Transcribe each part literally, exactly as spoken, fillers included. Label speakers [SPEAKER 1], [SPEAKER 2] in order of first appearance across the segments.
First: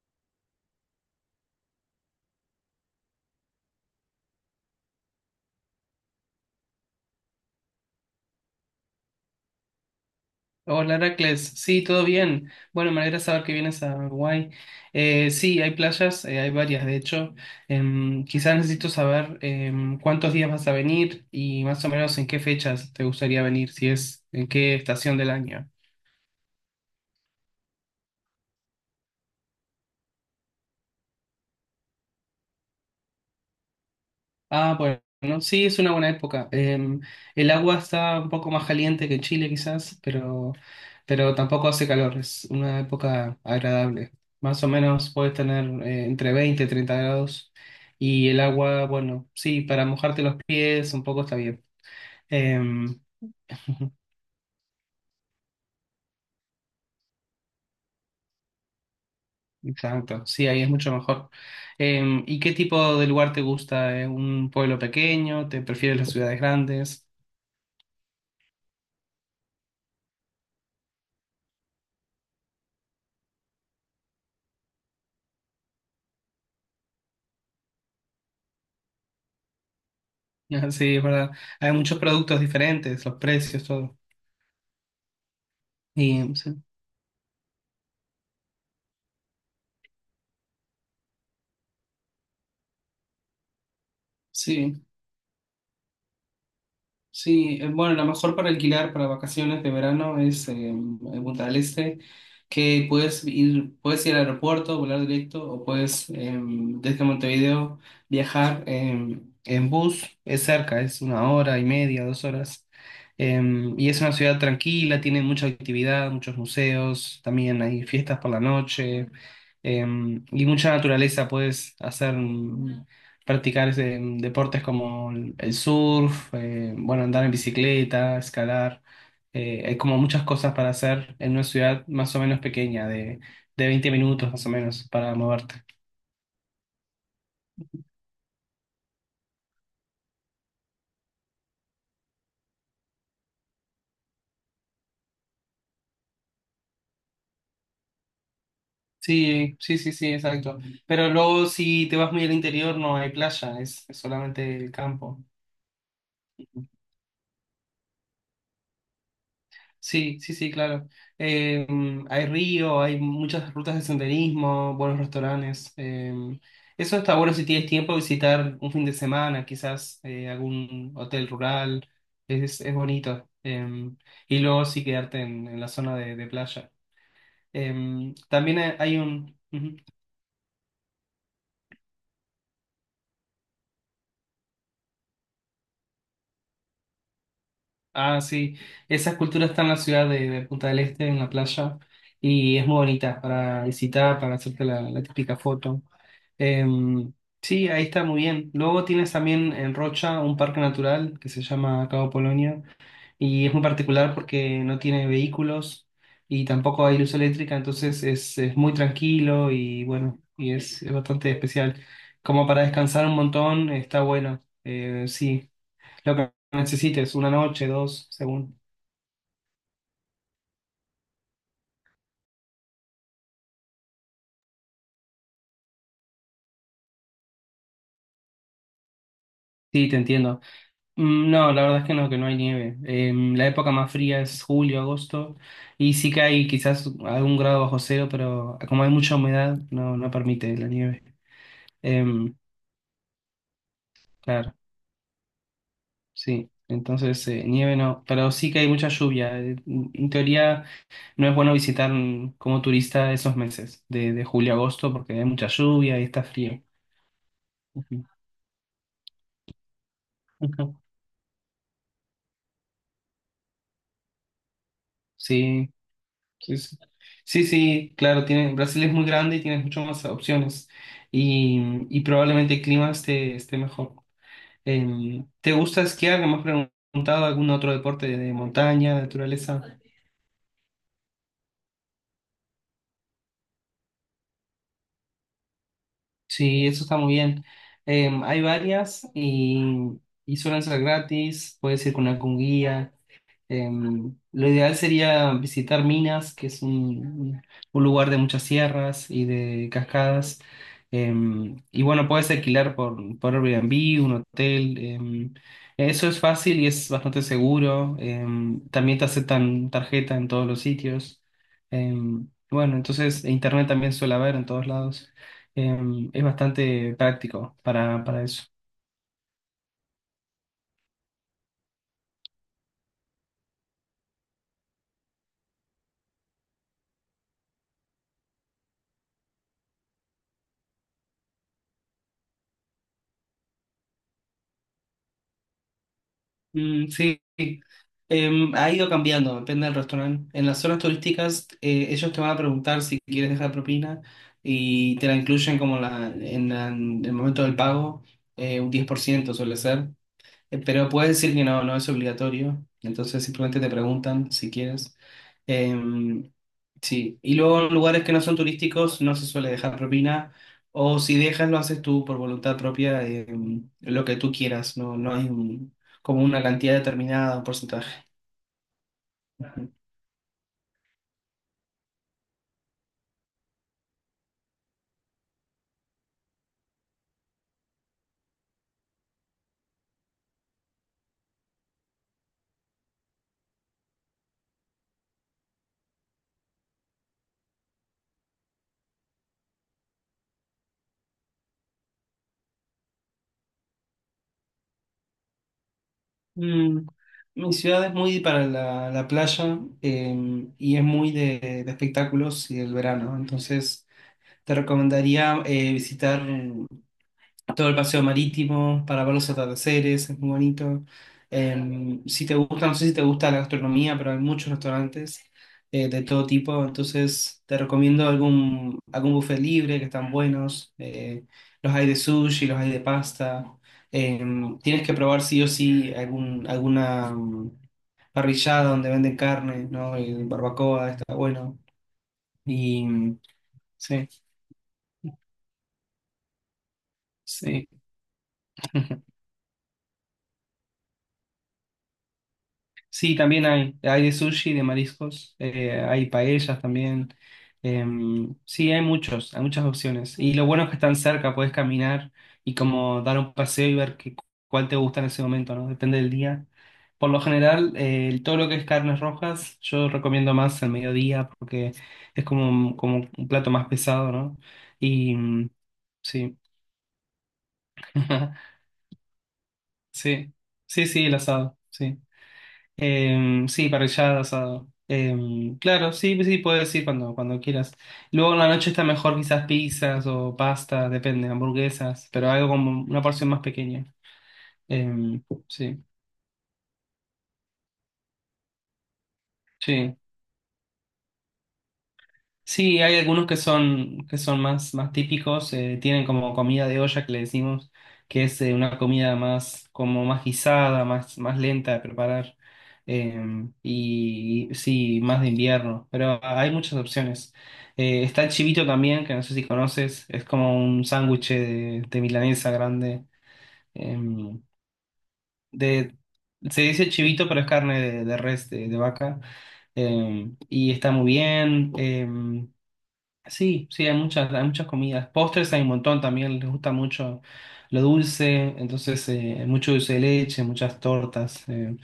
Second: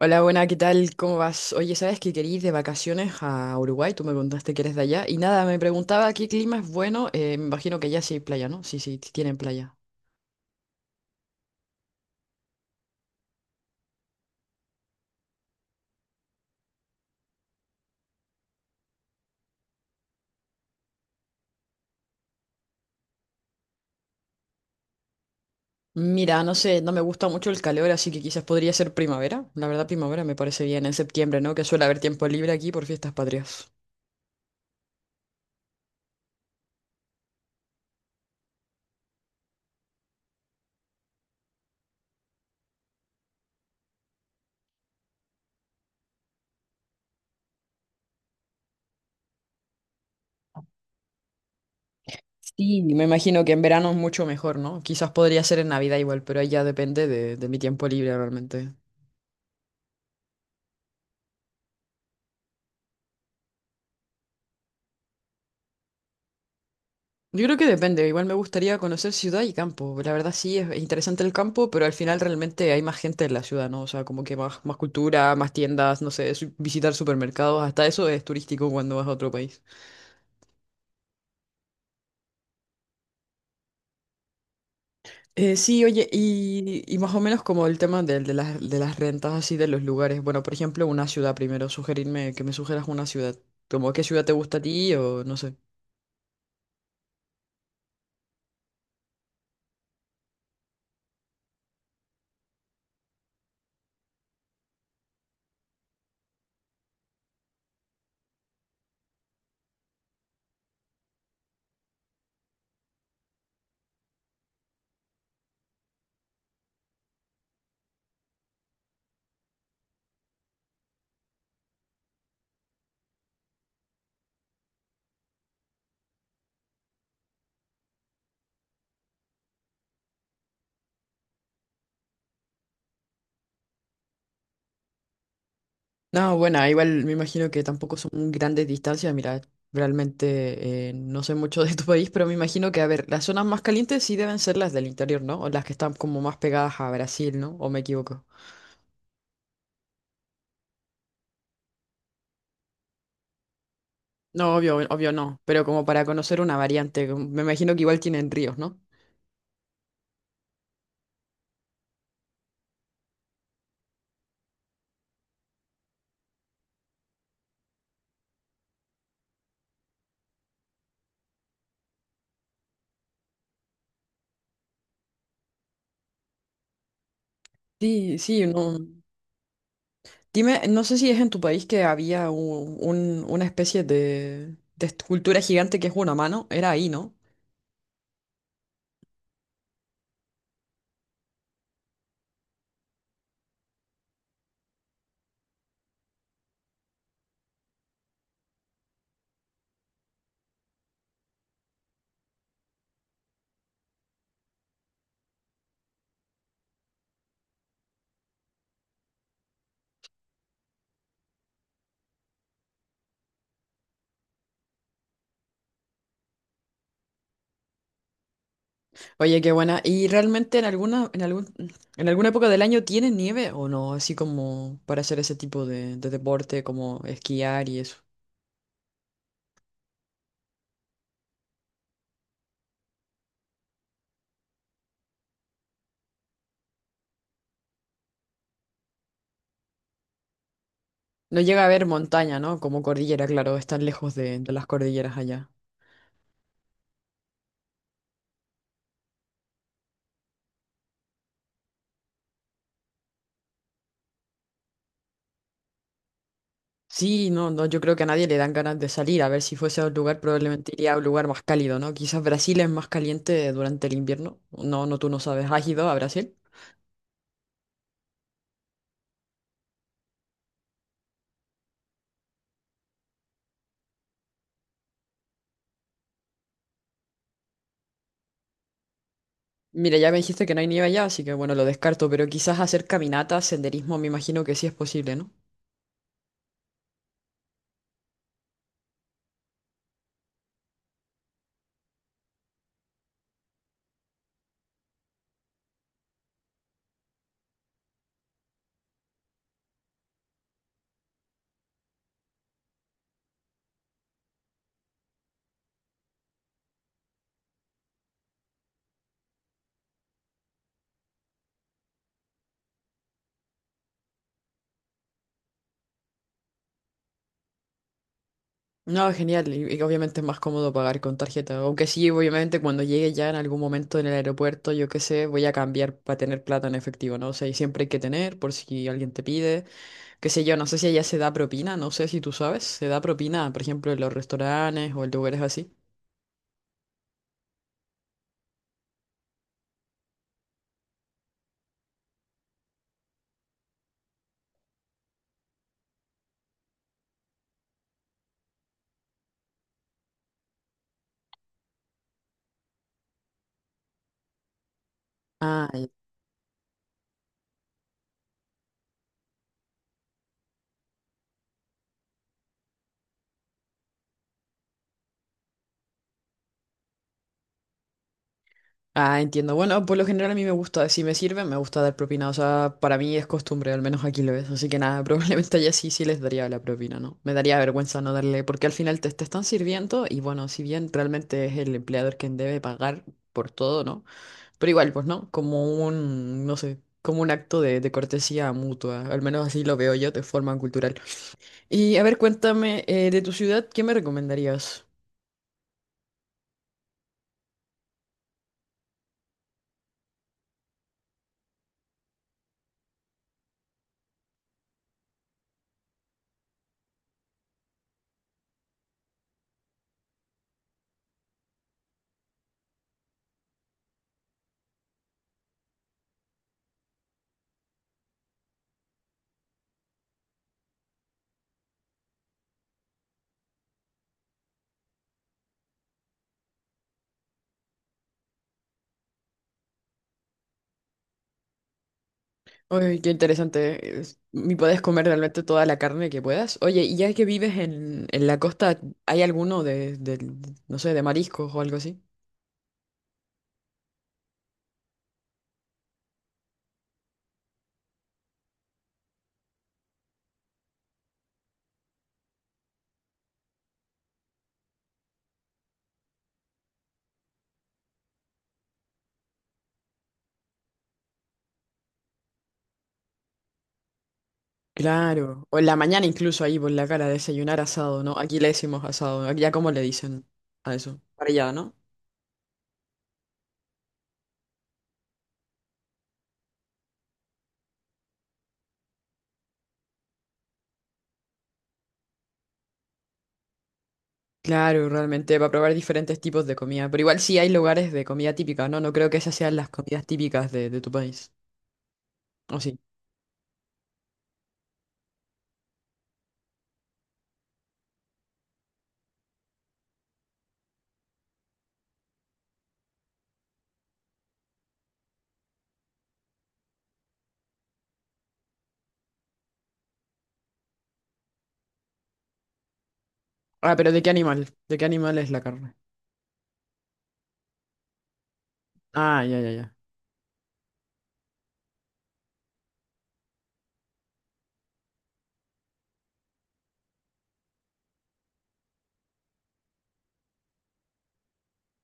[SPEAKER 1] Hola, buena, ¿qué tal? ¿Cómo vas? Oye, ¿sabes que quería ir de vacaciones a Uruguay? Tú me contaste que eres de allá. Y nada, me preguntaba qué clima es bueno. Eh, me imagino que allá sí hay playa, ¿no? Sí, sí, tienen playa.
[SPEAKER 2] Hola Heracles, sí, todo bien. Bueno, me alegra saber que vienes a Uruguay. Eh, sí, hay playas, eh, hay varias de hecho. Em, quizás necesito saber em, cuántos días vas a venir y más o menos en qué fechas te gustaría venir, si es en qué estación del año.
[SPEAKER 1] Mira, no sé, no me gusta mucho el calor, así que quizás podría ser primavera. La verdad, primavera me parece bien en septiembre, ¿no? Que suele haber tiempo libre aquí por fiestas patrias.
[SPEAKER 2] Ah, bueno, sí, es una buena época. Em, el agua está un poco más caliente que en Chile quizás, pero, pero tampoco hace calor, es una época agradable. Más o menos puedes tener eh, entre veinte y treinta grados, y el agua, bueno, sí, para mojarte los pies un poco está bien.
[SPEAKER 1] Sí,
[SPEAKER 2] Em,
[SPEAKER 1] me imagino que en verano es mucho mejor, ¿no? Quizás podría ser en Navidad igual, pero ahí ya depende de, de mi tiempo libre realmente.
[SPEAKER 2] exacto, sí, ahí es mucho mejor. Em, ¿y qué tipo de lugar te gusta? ¿Eh? ¿Un pueblo pequeño? ¿Te prefieres las ciudades grandes?
[SPEAKER 1] Yo creo que depende, igual me gustaría conocer ciudad y campo. La verdad sí, es interesante el campo, pero al final realmente hay más gente en la ciudad, ¿no? O sea, como que más, más cultura, más tiendas, no sé, su- visitar supermercados, hasta eso es turístico cuando vas a otro país.
[SPEAKER 2] Sí, es verdad. Hay muchos productos diferentes, los precios, todo.
[SPEAKER 1] Eh, sí, oye,
[SPEAKER 2] Sí, o sea,
[SPEAKER 1] y, y más o menos como el tema del- de, las, de las rentas así de los lugares. Bueno, por ejemplo, una ciudad primero, sugerirme que me sugieras una ciudad. Como qué ciudad te gusta a
[SPEAKER 2] sí,
[SPEAKER 1] ti o no sé.
[SPEAKER 2] sí. eh, Bueno, la mejor para alquilar para vacaciones de verano es eh, en Punta del Este, que puedes ir, puedes ir al aeropuerto, volar directo, o puedes eh, desde Montevideo viajar eh, en bus. Es cerca, es una hora y media, dos horas. Eh, y es una ciudad tranquila, tiene mucha actividad, muchos museos, también hay fiestas por la noche, eh, y mucha naturaleza. Puedes hacer, practicar ese- deportes como el el surf, eh, bueno, andar en bicicleta, escalar. Eh, hay como muchas cosas para hacer en una ciudad más o menos pequeña, de, de veinte minutos más o menos, para moverte.
[SPEAKER 1] No, bueno, igual me imagino que tampoco son grandes distancias. Mira, realmente eh, no sé mucho de tu país, pero me imagino que, a ver, las zonas más calientes sí deben ser las del interior, ¿no? O las que están como más pegadas a Brasil, ¿no? ¿O me equivoco?
[SPEAKER 2] Sí, sí, sí, sí, exacto. Pero luego si te vas muy al interior no hay playa, es, es
[SPEAKER 1] No,
[SPEAKER 2] solamente el
[SPEAKER 1] obvio, obvio
[SPEAKER 2] campo.
[SPEAKER 1] no, pero como para conocer una variante, como- me imagino que igual tienen ríos, ¿no?
[SPEAKER 2] Sí, sí, sí, claro. Eh, mm, hay río, hay muchas rutas de senderismo, buenos restaurantes. Eh, eso está bueno si tienes tiempo de visitar un fin de semana, quizás eh, algún hotel rural. Es, es bonito. Eh, y luego sí quedarte en, en la zona de, de playa. Eh,
[SPEAKER 1] Sí, sí,
[SPEAKER 2] también hay
[SPEAKER 1] no.
[SPEAKER 2] hay un... Ujú.
[SPEAKER 1] Dime, no sé si es en tu país que había un- un- una especie de, de escultura gigante que es una mano, era ahí, ¿no?
[SPEAKER 2] Ah, sí. Esa escultura está en la ciudad de, de Punta del Este, en la playa, y es muy bonita para visitar, para hacerte la, la típica foto. Em, sí, ahí está muy bien. Luego tienes también en Rocha un parque natural que se llama Cabo Polonio, y es muy particular porque no tiene vehículos y tampoco hay luz eléctrica, entonces es, es muy tranquilo y bueno, y es, es bastante especial. Como para descansar un montón, está bueno. Eh, sí. Lo que necesites, una noche, dos, según.
[SPEAKER 1] Oye, qué buena. ¿Y realmente en alguna, en algún, en alguna época del año tiene nieve o no? Así como para hacer ese tipo de, de deporte, como esquiar y eso.
[SPEAKER 2] Sí, te entiendo. Mm, No, la verdad es que no, que no hay nieve. Em, la época más fría es julio, agosto, y sí que hay quizás algún grado bajo cero, pero como hay mucha humedad, no, no permite la nieve.
[SPEAKER 1] No llega a haber
[SPEAKER 2] Em,
[SPEAKER 1] montaña, ¿no? Como cordillera, claro, están lejos de, de
[SPEAKER 2] claro,
[SPEAKER 1] las cordilleras allá.
[SPEAKER 2] sí. Entonces, eh, nieve no, pero sí que hay mucha lluvia. Eh, En teoría, no es bueno visitar, mm, como turista, esos meses de, de julio a agosto porque hay mucha lluvia y está frío.
[SPEAKER 1] Sí, no, no, yo creo que
[SPEAKER 2] Ujú.
[SPEAKER 1] a nadie le dan ganas de salir. A ver, si fuese a un lugar, probablemente
[SPEAKER 2] Ujú.
[SPEAKER 1] iría a un lugar más cálido, ¿no? Quizás Brasil es más caliente durante el invierno. No, no, tú no sabes. ¿Has
[SPEAKER 2] Sí.
[SPEAKER 1] ido a Brasil?
[SPEAKER 2] Sí, sí, sí, sí, claro, tiene, Brasil es muy grande y tiene muchas más opciones, y, y probablemente el clima esté, esté mejor. Eh, ¿te gusta esquiar? ¿No? Me has preguntado algún otro deporte de montaña, naturaleza.
[SPEAKER 1] Mira, ya me dijiste que no hay nieve allá, así que bueno, lo descarto, pero quizás hacer caminatas, senderismo, me imagino que sí es posible, ¿no?
[SPEAKER 2] Sí, eso está muy bien. Eh, hay varias, y, y suelen ser gratis, puedes ir con algún guía. Em, lo ideal sería visitar Minas, que es un, un- lugar de muchas sierras y de cascadas. Em, y bueno, puedes alquilar por, por Airbnb, un hotel. Em, eso es fácil y es bastante seguro. Em, también te aceptan tarjeta en todos los sitios. Em, bueno, entonces internet también suele haber en todos lados. Em, es bastante práctico para, para eso.
[SPEAKER 1] No, genial. Y, y obviamente es más cómodo pagar con tarjeta. Aunque sí, obviamente cuando llegue ya en algún momento en el aeropuerto, yo qué sé, voy a cambiar para tener plata en efectivo, ¿no? O sea, y siempre hay que tener por si alguien te pide, qué sé yo, no sé si allá se da propina, no sé si tú sabes, se da propina, por ejemplo, en los restaurantes o en lugares así.
[SPEAKER 2] Mm, sí. Em, ha ido cambiando, depende del restaurante. En las zonas turísticas, eh, ellos te van a preguntar si quieres dejar propina y te la incluyen como la, en, la- en el momento del pago, eh, un diez por ciento suele ser. Eh, Pero puedes decir que no, no es obligatorio. Entonces simplemente te preguntan si quieres.
[SPEAKER 1] Ah.
[SPEAKER 2] Em, sí. Y luego en lugares que no son turísticos no se suele dejar propina. O si dejas, lo haces tú por voluntad propia, em, lo que tú quieras. No, no hay un- como una cantidad determinada, un porcentaje.
[SPEAKER 1] Ah, entiendo. Bueno, por lo general a mí me gusta, si me sirve, me gusta dar propina. O sea, para mí es costumbre, al menos aquí lo es. Así que nada, probablemente allá sí, sí les daría la propina, ¿no? Me daría vergüenza no darle, porque al final te, te están sirviendo y bueno, si bien realmente es el empleador quien debe pagar por todo, ¿no? Pero igual, pues, ¿no? Como un, no sé, como un acto de, de cortesía mutua. Al menos así lo veo yo de forma cultural. Y a ver, cuéntame, eh, de tu ciudad, ¿qué me recomendarías?
[SPEAKER 2] Mm, Mi ciudad es muy para la, la playa, em, y es muy de, de espectáculos y del verano. Entonces te recomendaría eh, visitar todo el paseo marítimo para ver los atardeceres, es muy bonito. Eh, si te gusta, no sé si te gusta la gastronomía, pero hay muchos restaurantes eh, de todo tipo, entonces te recomiendo algún, algún buffet libre que están buenos. Eh, los hay de sushi, los hay de pasta. Eh, Tienes que probar sí o sí algún, alguna mm, parrillada donde venden carne, ¿no? Y barbacoa, está bueno. Y
[SPEAKER 1] Uy, qué
[SPEAKER 2] mm,
[SPEAKER 1] interesante.
[SPEAKER 2] sí,
[SPEAKER 1] es- Y puedes comer realmente toda la carne que puedas. Oye, y ya que vives
[SPEAKER 2] sí.
[SPEAKER 1] en, en la costa, ¿hay alguno de, del- no sé, de mariscos o algo así?
[SPEAKER 2] Sí, también hay. Hay de sushi, de mariscos, eh, hay paellas también. Em, sí, hay muchos, hay muchas opciones. Y lo bueno es que están cerca, puedes caminar y como dar un paseo y ver qué, cuál te gusta en ese momento, ¿no? Depende del día. Por lo general, eh, todo lo que es carnes rojas, yo recomiendo más al mediodía porque es como un- como un plato más pesado, ¿no? Y
[SPEAKER 1] Claro.
[SPEAKER 2] mm,
[SPEAKER 1] O en la mañana
[SPEAKER 2] sí.
[SPEAKER 1] incluso ahí por la cara, desayunar asado, ¿no? Aquí le decimos asado. Aquí ya como le dicen
[SPEAKER 2] Sí,
[SPEAKER 1] a
[SPEAKER 2] sí,
[SPEAKER 1] eso.
[SPEAKER 2] sí, el
[SPEAKER 1] Parrillada,
[SPEAKER 2] asado,
[SPEAKER 1] ¿no?
[SPEAKER 2] sí. Em, sí, parrillada, asado. Em, claro, sí, sí, puedes decir cuando, cuando quieras. Luego en la noche está mejor quizás pizzas o pasta, depende, hamburguesas, pero algo como una porción más pequeña.
[SPEAKER 1] Claro,
[SPEAKER 2] Em,
[SPEAKER 1] realmente, para probar
[SPEAKER 2] sí,
[SPEAKER 1] diferentes tipos de comida. Pero igual sí hay lugares de comida típica, ¿no? No creo que esas sean las
[SPEAKER 2] sí.
[SPEAKER 1] comidas típicas de, de tu país. ¿O sí?
[SPEAKER 2] Sí, hay algunos que son, que son más, más típicos, eh, tienen como comida de olla que le decimos, que es eh, una comida más, como más guisada, más, más lenta de preparar, eh, y sí, más de invierno, pero hay muchas opciones. Eh, está el chivito también, que no sé si conoces, es como un sándwich de, de milanesa grande,
[SPEAKER 1] Ah, pero
[SPEAKER 2] eh,
[SPEAKER 1] ¿de qué animal? ¿De qué animal es la carne?
[SPEAKER 2] de, se dice chivito, pero es carne de, de res, de de vaca.
[SPEAKER 1] Ah, ya, ya, ya.
[SPEAKER 2] Eh, y está muy bien. eh, Sí, sí, hay muchas, hay muchas comidas. Postres hay un montón también, les gusta mucho lo dulce, entonces eh, mucho dulce de leche, muchas tortas. eh,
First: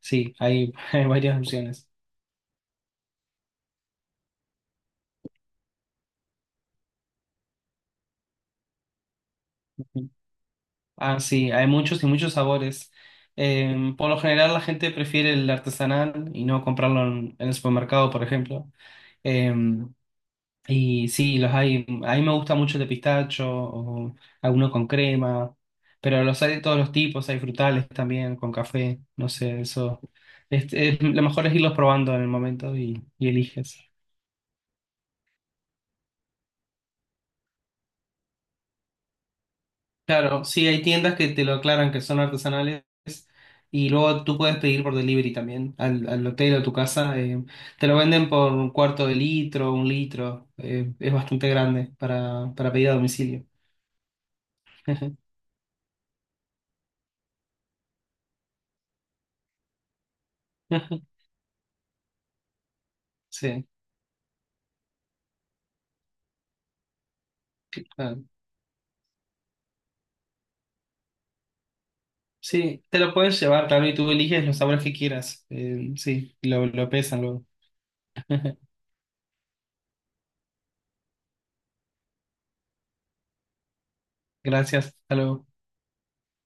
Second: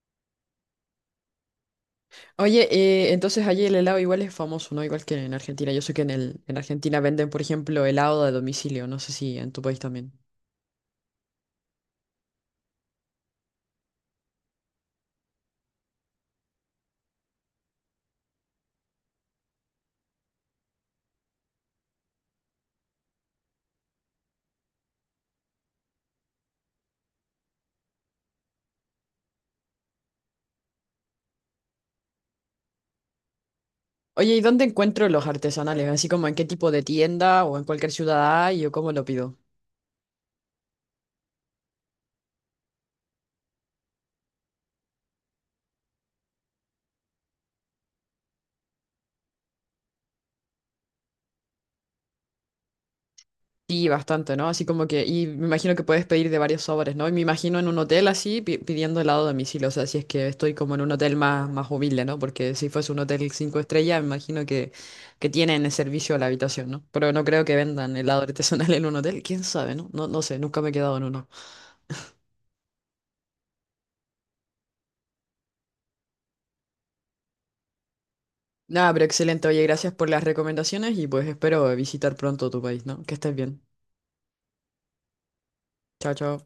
[SPEAKER 2] Sí, hay, hay varias opciones.
[SPEAKER 1] Oye, eh, entonces allí el helado igual es famoso, ¿no? Igual que en Argentina. Yo sé que en el, en Argentina venden, por ejemplo, helado de domicilio. No sé si en tu país también.
[SPEAKER 2] Ah, sí, hay muchos y muchos sabores. Eh, por lo general la gente prefiere el artesanal y no comprarlo en, en el supermercado, por ejemplo. Eh, Y sí, los hay. A mí me gusta mucho el de pistacho, o alguno con crema, pero los hay de todos los tipos, hay frutales también, con café, no sé, eso. Este, es- lo mejor es irlos probando en el momento, y, y eliges.
[SPEAKER 1] Oye, ¿y dónde encuentro los artesanales? Así como en qué tipo de tienda o en cualquier ciudad hay o cómo lo pido.
[SPEAKER 2] Claro, sí, hay tiendas que te lo aclaran que son artesanales y luego tú puedes pedir por delivery también al, al hotel o a tu casa. Eh, te lo venden por un cuarto de litro, un litro, eh, es bastante grande para, para pedir a domicilio.
[SPEAKER 1] Sí, bastante, ¿no? Así como que, y me imagino que puedes pedir de varios sabores, ¿no? Y me imagino en un hotel así pi- pidiendo helado a domicilio, o sea, si es que estoy como en un hotel más, más humilde, ¿no? Porque si fuese un hotel cinco
[SPEAKER 2] Sí,
[SPEAKER 1] estrellas, me imagino que, que tienen el servicio a la habitación, ¿no? Pero no creo que vendan helado
[SPEAKER 2] claro.
[SPEAKER 1] artesanal en un hotel, quién sabe, ¿no? No, no sé, nunca me he quedado en uno.
[SPEAKER 2] Sí, te lo puedes llevar, claro, y tú eliges los sabores que quieras. Eh, sí, lo, lo pesan luego.
[SPEAKER 1] Nada, pero excelente, oye, gracias por las recomendaciones y pues espero visitar pronto tu país, ¿no? Que estés bien.
[SPEAKER 2] Gracias, hasta luego.
[SPEAKER 1] Chao, chao.